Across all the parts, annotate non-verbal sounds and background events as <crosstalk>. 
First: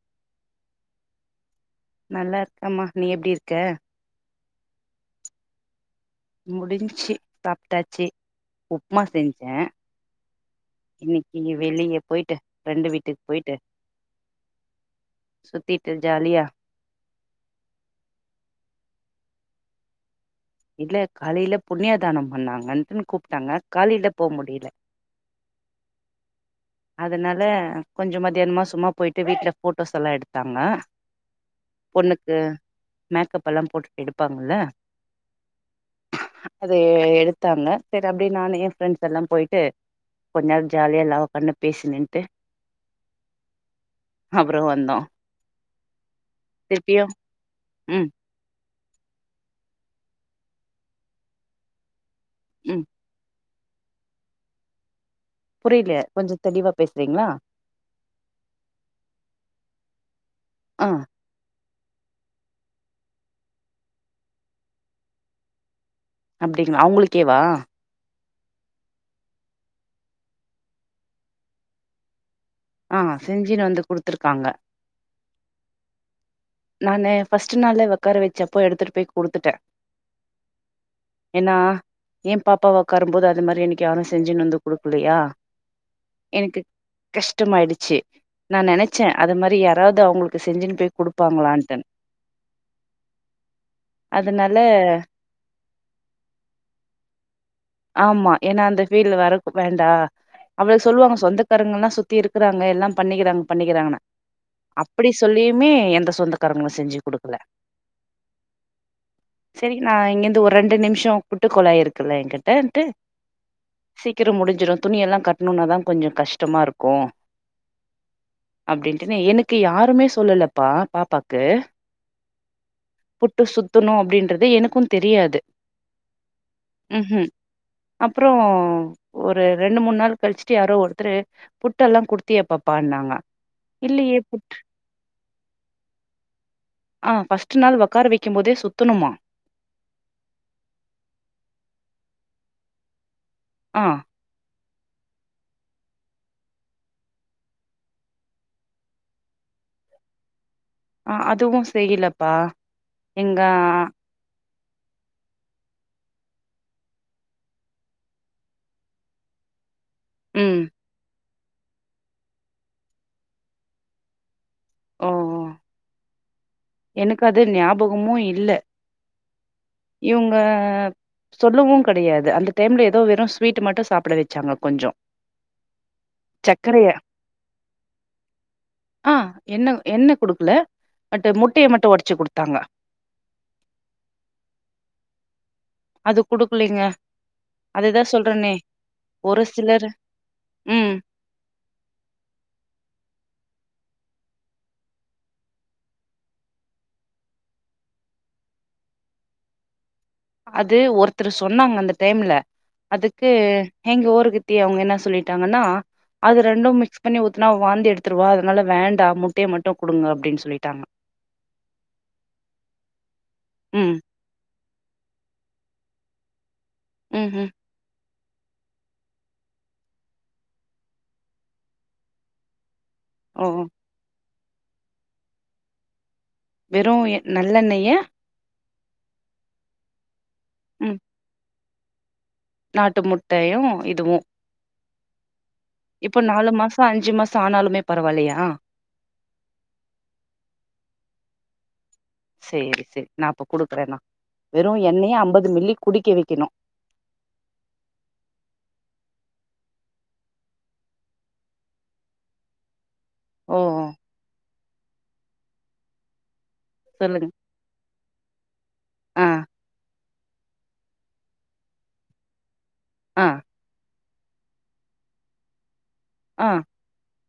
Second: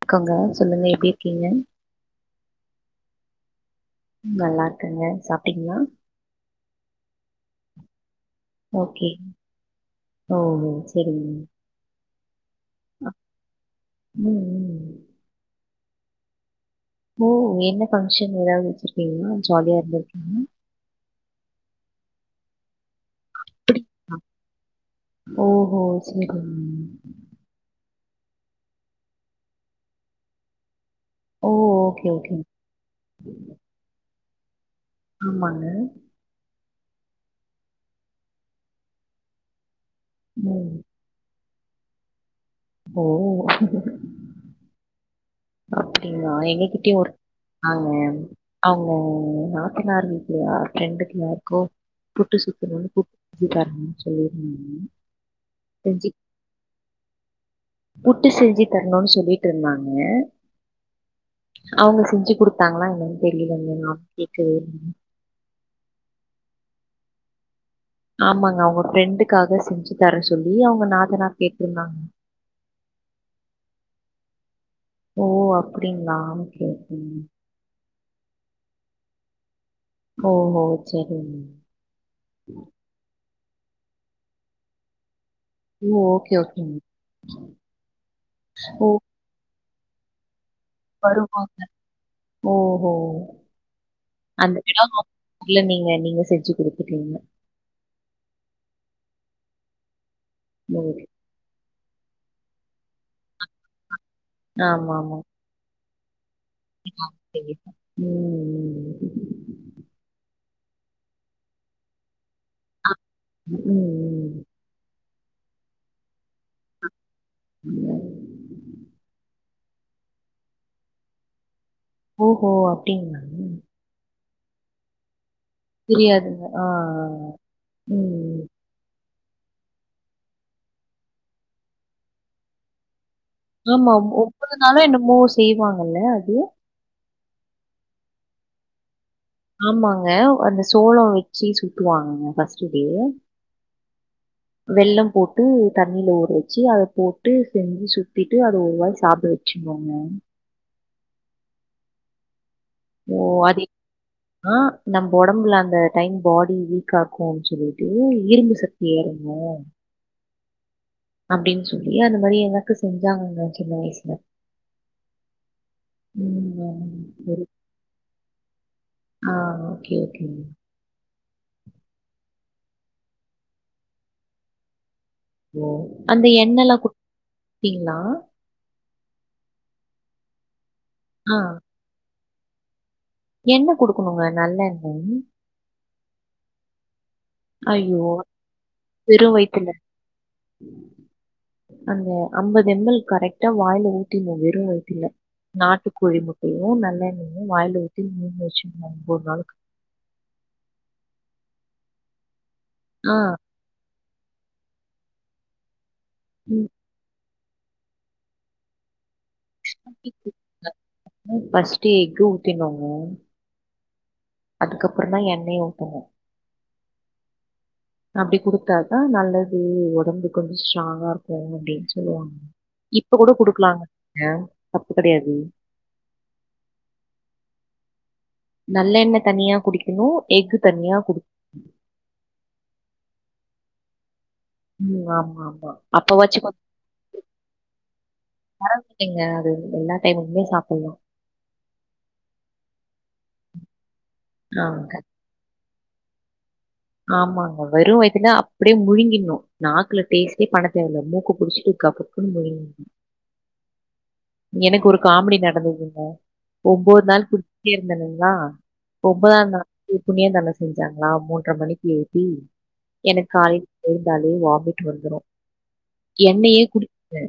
இருக்கோங்க சொல்லுங்க எப்டி இருக்கீங்க நல்லா இருக்கம்மா நீ எப்டி இருக்க கல்லா இருக்கங்க சாப்டீங்ளா முடிச்சி சாப்டாச்சு உப்மா ஓகே செஞ்ச ஓ சரிங்க இன்னிக்கியு வெளிய போய்ட்டு பிரெண்டு வீட்டுக் போயிட்டு ம் ம் சுத்திட்டு ஜாலியா ஓ என்ன பம்க்ஷன் ஏதாது வெச்சிர்கீங்ளா சோ அதுஎது இல்ல காலைல புண்ணிய தானோ பண்ணாங்கன்டு கூப்டாங்க காலில போ முடியல ஓஹோ சரி அதனால கொஞ்சோ மத்தியான்ம சும்மா போய்ட்டு வீட்ல போட்டோஸ் எல்லா எடுத்தாங்க ஓ ஓகே ஓகே பொண்ணுக்கு மேக்கப் எல்லா போட்டுட்டு எடுப்பாங்கல்ல ஆமாங்க அது எடுத்தாங்க சரி அப்டி நானு என் ஃப்ரெண்ட்ஸ் எல்லா போயிட்டு கொஞ்நேர் ம் ஜாலியா எல்லா உக்கான்னு பேசினின்டு ஓ அப்றோ வந்தோ அப்டிங்ளா எங்ககிட்டயு திருப்பியு ஒரு ஆங்க ம் அவுங்க நாத்தனார் வீட்ல ஃப்ரெண்டுக்கு யாருக்கோ புட்டு ம் சுத்துனுனு கூப் எப்டிக்கரனு சொல்லிர்தாங்க புரியிலே கொஞ்சோ தெளிவா பேசுறீங்ளா புட்டு செஞ்சு தரணுனு சொல்லிட்ருந்தாங்க அ அவுங்க செஞ்சு குடுத்தாங்களான்னு தெரியலிலங்க நானு கேக்கவே அப்டிங்ளா அவுங்ளுக்கேவா ஆமாங்க அவுங்க ஃப்ரெண்டுக்காக செஞ்சு தர சொல்லி அவுங்க நாத்தனார் கேட்ருந்தாங்க ஆ செஞ்சினு வந்து குடுத்துர்காங்க ஓ அப்டிங்ளா நானு ஃபஸ்ட் நாளே ஒக்கார வச்சப்போ எடுத்துட்டு போய் குடுத்துட்ட ஓஹோ! சரிங்க. என்னா ஏ பாப்பாவக் ஒக்காரும்போது அது மாரி எனக் யாரு செஞ்சுன் வந்து குடுக்கலியா ஓ! ஓகே, எனக்கு ஓகேங்க. கஷ்டமாயிடுச்சு நா ஓ! நெனச்ச அது மாரி யாராது அவுளுக்கு செஞ்சுன்னு போய் வருவாங்க குடுப்பாங்களான்ட்டு ஓஹோ அதனால அந்த எடோ ல நீங்க நீங்க செஞ்சு குடுத்துட்றிங்க ஆமா ஏன்னா அந்த ஃபீல் வர வேண்டா அவ்வள ஓகே. சொல்லுவாங்க சொந்த சொந்த காரங்கல்லா சுத்தி இருக்கறாங்க எல்லாம் பண்ணிக்கிறாங்க பண்ணிக்கிறாங்கன்ன அப்படி ஆமாமா. சொல்லியுமே எந்த சொந்த க்காரங்கலு செஞ்சி குடுக்கல கண்டிப்பா. ம். சேரி நா இங்கருந்து ஒரு ரெண்டு நிமிஷோ கூட்டு கொலாயிருக்கல என்கிட்ட டே இட்டு ஆ. ம், சீக்கிரம் ம். முடிஞ்சிடு துணி எல்லா கட்ணும்னாதா கொஞ்சோ கஷ்டமா இருக்கு அப்டி இன்டு எனக்கு யாருமே சொல்லலப்பா பாப்பாக்கு ஓஹோ அப்டிங் புட்டு சுத்தணு அப்டின்றது எனக்கு தெரியாது தெரியாதுங்க. ஆ. ம் ம் அப்றோ ம். ஒரு ரெண்டு மூண் நாள் கழிச்சுட்டு யாரோ ஒருத்தரு புட்டெல்லா குடுத்தியா பாப்பான்னாங்க ஆமா ஆமா இல்லையே புட் ஒம்போது நாளோ என்னமோ செய்வாங்கல்ல அது ஆ ஃபஸ்ட்டு நாள் வொக்கார வெக்கிம் போதே சுத்தணுமா ஆமாங்க அந்த சோளோ வெச்சி சுத்துவாங்க ஃபர்ஸ்ட் டே ம் வெள்ளம் போட்டு தண்ணில ஊற வெச்சு அத போட்டு செஞ்சு சுத்திட்டு அத ஒருவாய் சாப்ட வெ வெச்சிடுவாங்க ஆ அதுவு செய்யிலப்பா ஓ ஆதி ஆ நம்ப ஒடம்புல அந்த டைம் பாடி வீக் ஆக்கு சொல்லிட்டு இரும்பு சக்தி ஏறணு ம் அப்டின் சொல்லி அது மாரி எனக் செஞ்சாங்கங்க சின்ன வயசுல ஓ ஓ ம் வா எனக்கு அது ஞாபகமு இல்ல ஆ ஓகே, இவுங்க ஓகேங்க. சொல்லவு கெடயாது அந்த டைம்ல ஏதோ வெறு ஸ்வீட்டு மட்டு சாப்ட வெச்சாங்க கொஞ்சோ ஓ அந்த எண்ணல்லா சர்க்கரைய குடுதிங்ளா ஆ எண்ண எண்ண குடுக்ல பட் ஆ. முட்டய மட்டு ஒடச்சு குடுத்தாங்க என்ன குடுக்கணுங்க நல்லெண்ண அது குடுக்லீங்க ஐயோ! அதுதா சொல்றேனே வெறும் ஒரு வயித்துல. சிலர் ம் அந்த ஐம்பது எம்எல் கரெக்ட்டா வாயில ஊத்தின்னோ வெறு வயித்துல நாட்டு கோழி முட்டையு நல்லெண்ணயு வாயில ஊத்தி முழுங்க வெசிசின்னு அந்த ஒன்பது நாளைக்கு அது ஒருத்தர் சொன்னாங்க அந்த டைம்ல ஆ. அதுக்கு எங்க ஓருக்குத்தி அவுங்க என்ன சொல்லிட்டாங்கன்னா அது ம். ரெண்டு மிக்ஸ் பண்ணி ஊத்தி னா வாந்தி எடுத்துடுவோ அதனால வேண்டா முட்டைய மட்டு குடுங்க அப்டின்னு சொல்லிட்டாங்க எப்பவு ஃபர்ஸ்ட்டு எக்கு ஊத்தினோங்க ம் அதுக்கப்றோ தா எண்ணெய ஊத்தனு ம் ம் அப்டி குடுத்தாதா நல்லது ஒடம்பு கொஞ்சோ ஸ்ட்ராங்கா இருக்கு அப்டின் சொல்லுவாங்க இப்ப கூட ஓ குடுக்கலாங்க தப்பு கிடையாது வெறு எ நல்லெண்ணெய்ய நல்லெண்ண தனியா குடிக்கணு எகு தனியா ம் குடிக்கணு நாட்டு முட்டையு இதுவு ம் ஆமா ஆமா இப்போ அப்பவாச்சும் நாலு கொஞ்சம் மாசோ அஞ்சு மாசோ ஆனாலுமே பரவாயில்லயா இல்லைங்க அது எல்லா டைமுக்குமே சாப்பட்லா சேரி சேரி நா அப்ப குடுக்ற நா வெறு ஆமாங்க. எண்ணெய அம்பது மில்லி குடிக்க வைக்கணு ஆமாங்க வெரு வைத்துல அப்டே முழுங்கிணு நாக்குல டேஸ்ட்டே பண்ண தேவல்ல மூக்க புடிச்சிட்டு கபுக்குன்னு முழுங்கினு ஓ எனக்கு ஒரு காமெடி நடந்ததுங்க ஒம்போது சொல்லுங்க நாள் கு டிச்சிட்டே இருந்தனுங்ளா ஆ ஒன்பதா நாளு புன்னிய தானோ செஞ்சாங்களா மூன்ற மணிக் கு எழுப்பி ஆ எனக்கு காலைல எழுந்தாலே வாமிட் வந்துரு ஆ எண்ணயே குடி ச்ட்ட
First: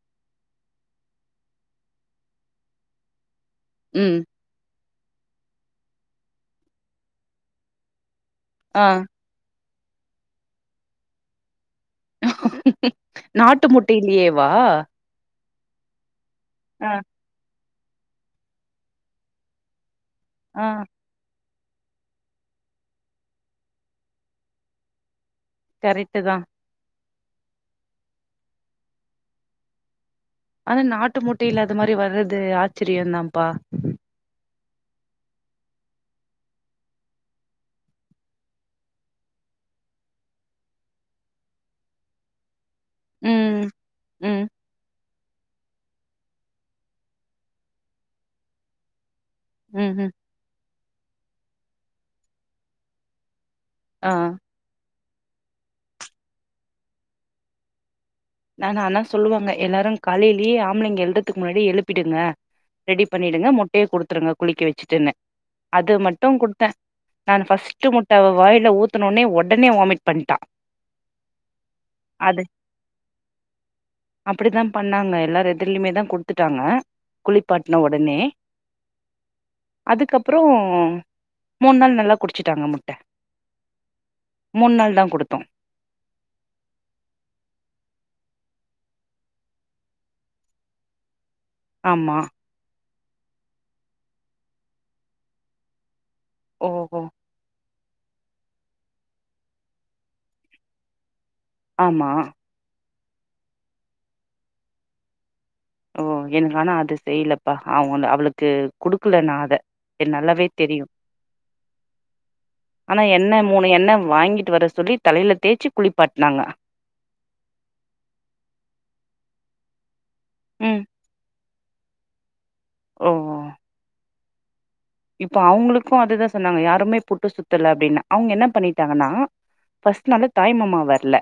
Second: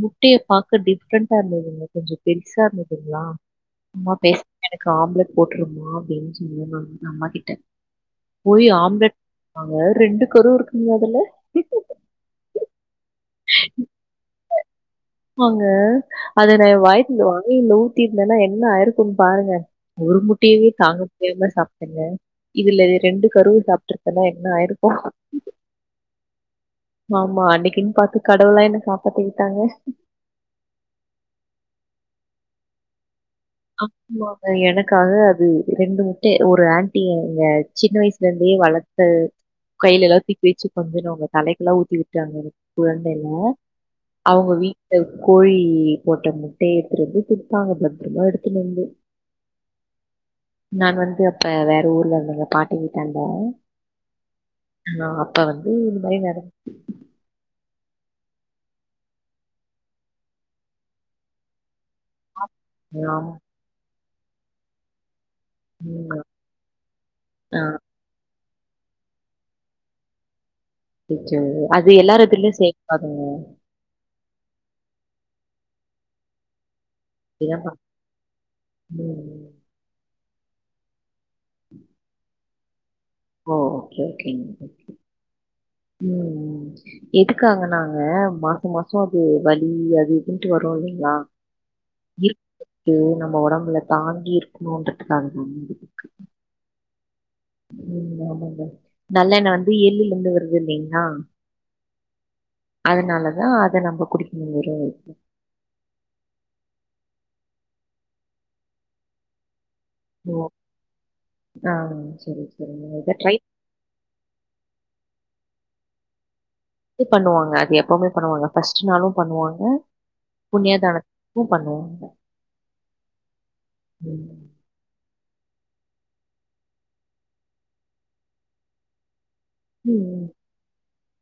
முட்டய பாக்க டிஃப்ரெண்டா இருந்துதுங்க கொஞ்சோ பெருசா இருந்துதுங்ளா அம்மா ம் பெஸ் எனக்கு ஆம்லெட் போட்டுருமா அப்டின்னு சொன்ன நா எங்க அம்மா கிட்ட போய் ஆ ரு னாங்க ரெண்டு கரு இருக்குங்க அதுல நாட்டு முட்டைல்லேயேவா ஆமாங்க அத நா எ வாய்குள்ள வாங்கி உ த்திருந்தேன்னா என்ன ஆயிருக்கு பாருங்க ஒரு ஆ முட்டையவே தாங்க முடியாம சாப் டங்க இதுல ரெண்டு கருவு சாப்ட்டுருந்தனா என்ன ஆயிருக்கு கரெக்ட்டு தா ஆமா அன்னைக்குன்னு பாத்து கடவுளா என்ன காப்பாத்தி விட்டாங்க ஆனா நாட்டு முட்டைல அது மாரி வர்றது ஆச்சரியோ தான்ப்பா ஆமாங்க எனக்காக அது ரெண்டு முட்டை ஒரு ஆன்ட்டி எங்க சின்ன வயசுல இருந்தே வள த்து கையிலல்லா தூக்கி வச்சு கொஞ்சோனவ்ங்க தலைக்குல்லா ஊத்தி விட்டாங்க குழந்தைல ம் ம் அவுங்க வீட்டு கோழி போட்ட முட்டைய எடுத்துடு வந்து குடுப்பாங்க பத்திரமா எடுத்துனு வந்து ம் ம் நான் வந்து அப்ப வேற ஊர்ல இருந்தங்க பாட்டி வீட்டான்ட ஆ ஆ அப்ப வந்து இந்த மாரி நட நானு ஆனா சொல்லுவாங்க எல்லாரு காலையிலேயே ஆம்பளைங்க எழுறதுக்கு முன்னாடி எழுப் பிடுங்க ரெடி ஆமா. பண்ணிடுங்க முட்டையை குடுத்துருங்க குளிக்க வச்சுட்டுன்னு அது ம். மட்டு குடுத்த நானு ஆ ஃபஸ்ட்டு மு ட்ட அவ வாயில ஊத்தனோனே ஒடனே வாமிட் பண்ட்டா அச்சச்சோ அது எல்லார் எதுர்லயு செய்ய கூடாதுங்க அப்படித்தா பண்ணாங்க எல்லார் எதுலயுமே தா குடுத்துட்டாங்க இதான் பா குளிப்பாட்ன ஒடனே ம். அதுக்கப்புறோ மூண் நாள் நல்லா குடிச்சட்டாங்க முட்ட ஓ ஓகே ஓகேங்க மூண் ஓகே நாள் தா கொடுத்தோ ம் ம் எதுக்காங்கனாங்க மாசோ மாசோ அது வலி அது இதுன்ட்டு வரு இல்லைங்களா ஆமா ம் நம்மோ உடம்புல தாங்கி இருக்கனுன்றதுக்காகவா ஓஹோ உம் ஆமாங்க ஆமா அதனால தா அத நம்போ குடிக்க முடியுரே ஓ எனக் ஆனா அது செய்யலப்பா அவங்க அவளுக்கு குடுக்கல நா அத நல்லாவே ஓ! தெரியு ஆ சரி, சரிங்க. ஆனா இத ட்ரை என்ன மூணு எண்ண வாங்கிட்டு வர சொல்லி தலேல தேய்ச்சி குளிப்பாட்டனாங்க திப் பண்ணுவாங்க அது எப்பவுமே பண்ணுவாங்க ஃபர்ஸ்ட் நாளு பண்ணுவாங்க ம் புண்ணியாதானத் பு பண்ணுவாங்க ஒ உம் இப்ப அவங்களுக்கு அதுதா சொன்னாங்க யாருமே புட்டு சுத்தல அப்டின்னு அவங்க என்ன பண்ணிட்டாங்கன்னா ஃபர்ஸ்ட்னால தாய்மாமா வரல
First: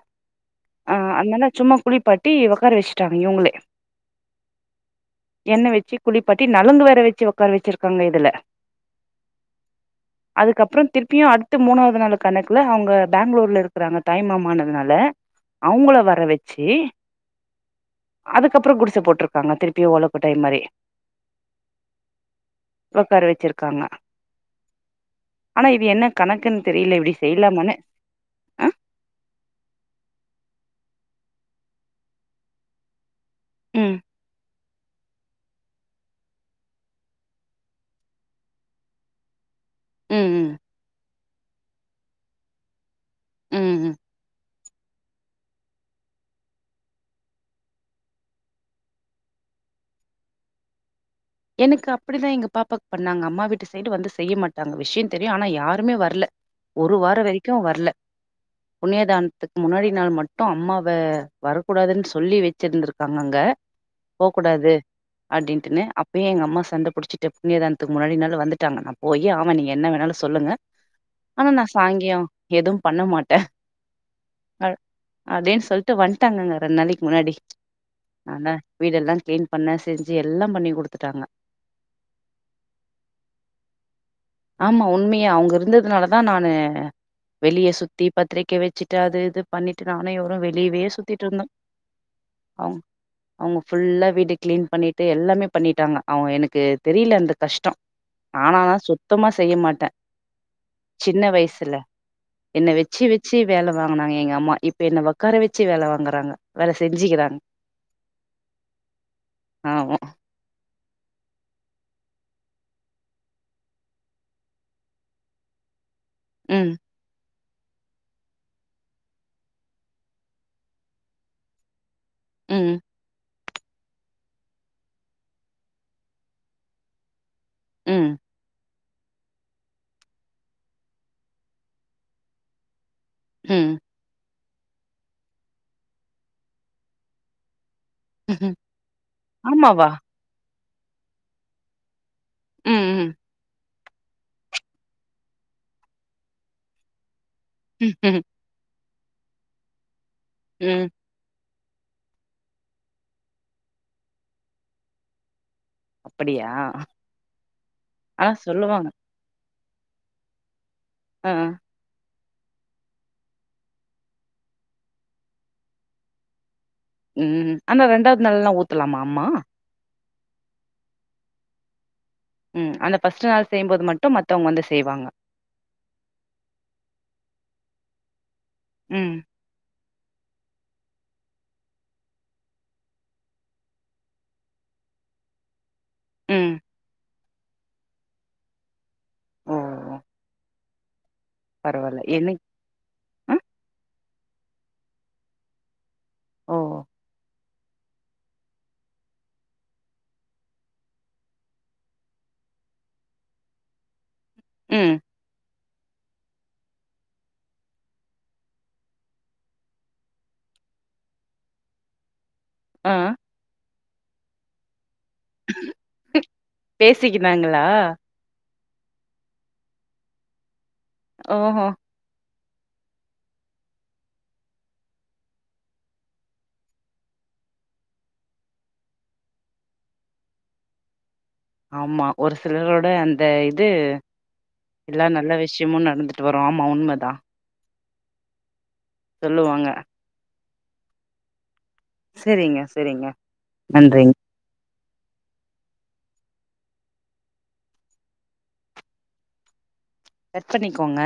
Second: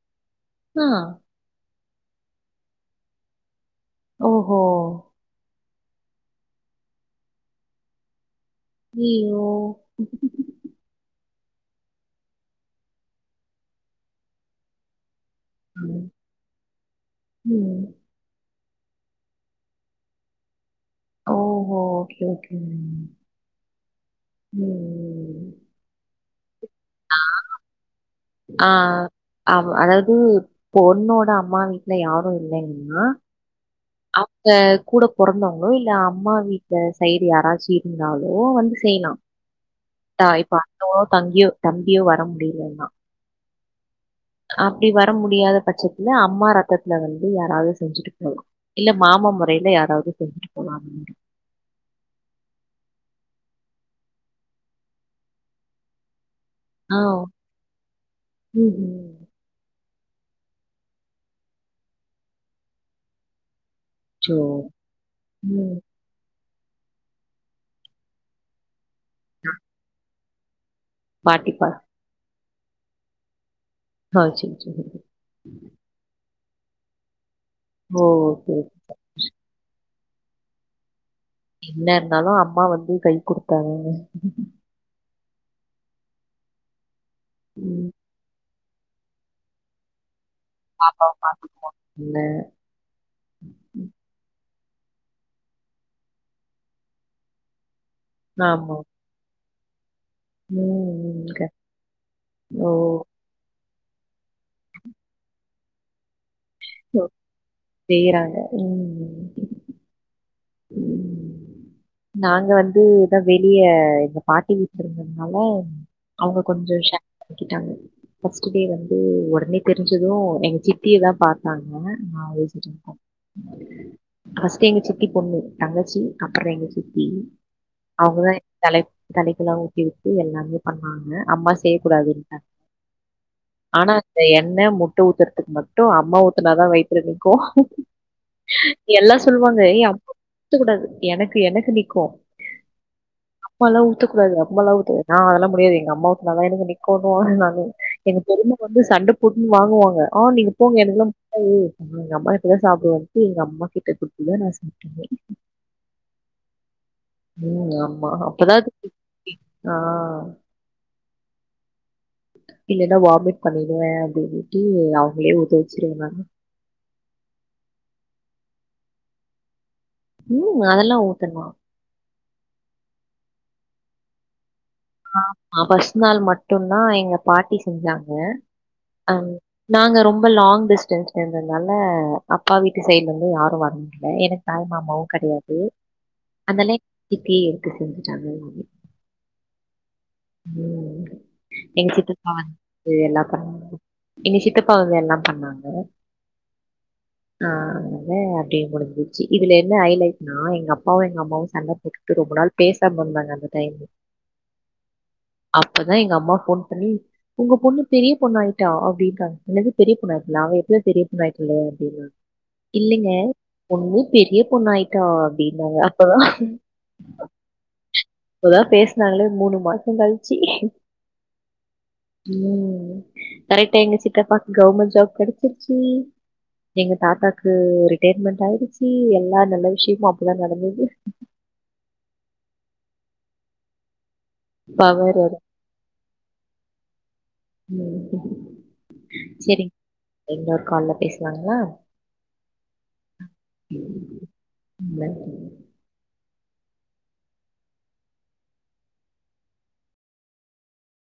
அ அதுனால சும்மா குளிப்பாட்டி உக்கார வச்சிட்டாங்க இவங்களே ஓஹோ எண்ண வச்சி குளிப்பாட்டி நலங்கு வேற வச்சி உட்கார வச்சிருக்காங்க இதுல ஈ ஓ அதுக்கப்புறம் திருப்பியு அடுத்து மூணாவது நாள் கணக்குல அவங்க பெங்களூர்ல இருக்குறாங்க தாய்மாமானதுனால அவங்கள வர வச்சி அதுக்கப்ரோ குடிச போட்டுருக்காங்க திருப்பியு ஓலக்கோட்டாய் மாறி ஓஹோ ஓகே ஓகே உம் இருக்காங்க ஆனா இது என்ன கணக்குன்னு தெரியல இப்டி செய்யலாமானு ஆ அவ் அதாவது பொண்ணோட அம்மா வீட்ல யாரு இல்லங்கன்னா ம் அவங்க கூட பிறந்தவங்களோ இல்ல அம்மா வீட்ல சைடு யாராச்சு இருந்தாலோ வந்து செய்லா ம் இப்ப ம் அண்ணவோ தங்கியோ தம்பியோ வர முடியலன்னா ம் ம் அப்டி வர முடியாத பட்சத்ல அம்மா ரத்தத்துல வந்து யாராவது செஞ்சுட்டு போலா இல்ல மாம முறையில யாராவது செஞ்சிட்டு போலா அப்டின்டு எனக்கு அப்டிதா எங்க பாப்பாவுக்கு பண்ணாங்க அம்மா வீட்டு சைடு வந்து செய்ய மாட்டாங்க விஷ்யோ தெரியு ஆனா யாருமே வரல ஒரு ஆ வார வரைக்கு வரல ம் புண்ணியதான் அத்துக்கு முன்னாடி நாள் மட்டு அம்மாவ வரக்கூடாதுன்னு சொல்லி வச்சிருந்திருக்காங்க அங்க அச்சோ! போகூடாது ம். அப்டின்டுன்னு அப்பயே எங்க அம்மா சண்ட புடிச்சிட்டு புண்ணியதானத்துக்கு முன்னாடி நாள் வந்துட்டாங்க அம் போய் ஆவ நீங்க என்ன வேணாலு சொல்லுங்க ஆனா பாட்டி நா பா சாயங்கியம் எதுவு பண்ண மாட்ட ஆ அச்சசோ அதேன்னு சொல்டு வந்துட்டாங்கங்க ரெண்டு நாளைக்கு முன்னாடி ஓ! ஆல ஓகே. வீடெல்லா கிளீன் பண்ண செஞ்சி எல்லா பண்ணி குடுத்துட்டாங்க என்ன இருந்தாலு அம்மா வந்து கை குடுத்தாங்க ஆமா உண்மையா அவங்க இருந்ததுனால தா நானு வெளிய ம். சுத்திப் பத்திரிக்க வச்சிட்டு அது இது பண்ணிட்டு நானு இவரு வெளியவே அப்பாவ சுத்திட்டு இருந்தோ பாத்துக்கங்க. அம் அவங்க ஃபுல்லா வீட்ட க்ளீன் பண்ணிட்டு எல்லாமே பண்ணிட்டாங்க அவங்க எனக்கு தெரில அந்த கஷ்டோ ஆனா நா ஆமா. சுத்தமா செய்ய மாட்ட ம். சின்ன ம். க வயசுல ஓ! என்ன வச்சி வ ச்சி வேல வாங்குனாங்க எங்க அம்மா இப்ப என்ன உக்கார வச்சி வேல வாங்குறாங்க வேற ஓ செஞ்சீங்கறா செய்றாங்க. ம். ஆவோ <inaudible> நாங்க வந்து இதா வெளிய எங்க பாட்டி வீட்டுக்கு வந்தனால அவங்க கொஞ்சோ ம் ஷ ஃபர்ஸ்ட் டே வந்து உடனே தெரிஞ்சது எங்க சித்தியதா பாத்தாங்க ஆ <inaudible> ம் ஃபர்ஸ்ட் எங்க சித்தி பொண்ணு தங்கச்சி அப்பறோ எங்க சித்தி ம் அவங்கதா எங்க தலைவி தலைக்கெல்லா ஊத்தி விட்டு எல்லாமே பண்ணாங்க அம்மா செய்யக்கூடாது ம் ஆனா அந்த எண்ணெ முட்ட ஊத்துறதுக்கு மட்டு அம்மா ஊத்துனாதா வைத்துல நிக்கு எல்லா சொல்லுவாங்க யே ஆமாவா அம்மா ஊத்த கூடாது எனக்கு எனக்கு நிக்கு ம் ம் அம்மாலா ஊத்த கூடாது அம்மாலா ஊத்த கூடாது நா அதெல்லா முடியாது எங்க அம்மா ஊத்துனாதா எனக்கு நிக்குணு வ ம் எனக்கு தெரிஞ்சு ரொம்ப சண்ட போட்டு வாங்குவாங்க ஆ நீங்க போங்க ம் எனக்கெல்லா ஒ எங்க அம்மா கிட்டதா சாப்பிடுவேன்டு எங்க அம்மா கிட்ட குடுதுதா நா சாப்ட்டே அப்படியா ம் ஆமா ஆனா அப்பதா சொல்லுவாங்க ஆ ஆ இல்லன்னா வாமிட் பண்ணிருவே அப்டின்னுட்டு அவங்களே உதவிச்சிருாங்க ம் ஆனா ரெண்டாவது நாளல்லா ஊத்தலாமா அம்மா ம் அதெல்லா ஊத்தலா ம் அதுல ஃபர்ஸ்ட்டு நாள் செய்யும்போது மட்டு மத்தவங்க வந்து செய்வாங்க ஆமா பஸ்ட் நாள் மட்டுதா எங்க பாட்டி செஞ்சாங்க அ ம் நாங்க ரொம்ப லாங் டிஸ்டன்ஸ்ல இருந்ததுனால அப்பா வீட்டு சைட்ல இருந்து யாரு வர எனக்கு தாய் மாமாவு கெடையாது ம் அதெல்லா எங்க சித்தி எடுத்து செஞ்சுட்டாங்க ம் ம் ம் எங்க சித் ச என்னைக் <unintelligible> இது எல்லா ஆ பண்ணாங்க எங்க சித்தப்பா வந்து எல்லா பண்ணாங்க ஓ ஆ அத அப்டியே முடிஞ்சிச்சு இதுல என்ன ஹைலைட் நா எங்க அப்பாவு எங்க அம்மாவு சண்ட போட்டு ரொம்ப நாள் பேசாம இருந்தாங்க அந்த டைம் ம் அப்பதா எங்க அம்மா போன் பண்ணி உங்க பொண்ணு பெரிய பொண்ணாயிட்டா அப்படின்றாங்க என்னது பெரிய பொண்ணாயிட்டாளா அவ எப்பவே பெரிய பொண்ணாயிட்டாலே அப்டின்னு ஆ இல்லைங்க பொண்ணு பெரிய பொண்ணாயிட்டா அப்ப பேசிக்கினாங்களா இப்பதா பேசுனாங்களே மூணு மாசோ கழிச்சி ஓ ஓ ம் கரெக்டா எங்க சித்தப்பாக்கு கவர்மெண்ட் ஜாப் கெடைச்சிருச்சு எங்க தாத்தாக்கு ரிட்டையர்மென்ட் ஆயிடுச்சு எல்லா நல்ல விஷயமு அப்பதா நடந்தது ஆமா ஒரு சிலரோட அந்த இது எல்லா பவர் நல்ல விஷயமு நடந்துட்டு வரு ஆமா உண்மதா ம் சொல்லுவாங்க இன்னொரு கால்ல பேசுனாங்க செரிங்க செரிங்க நன்றி <inaudible> கட் பண்ணிக்கோங்க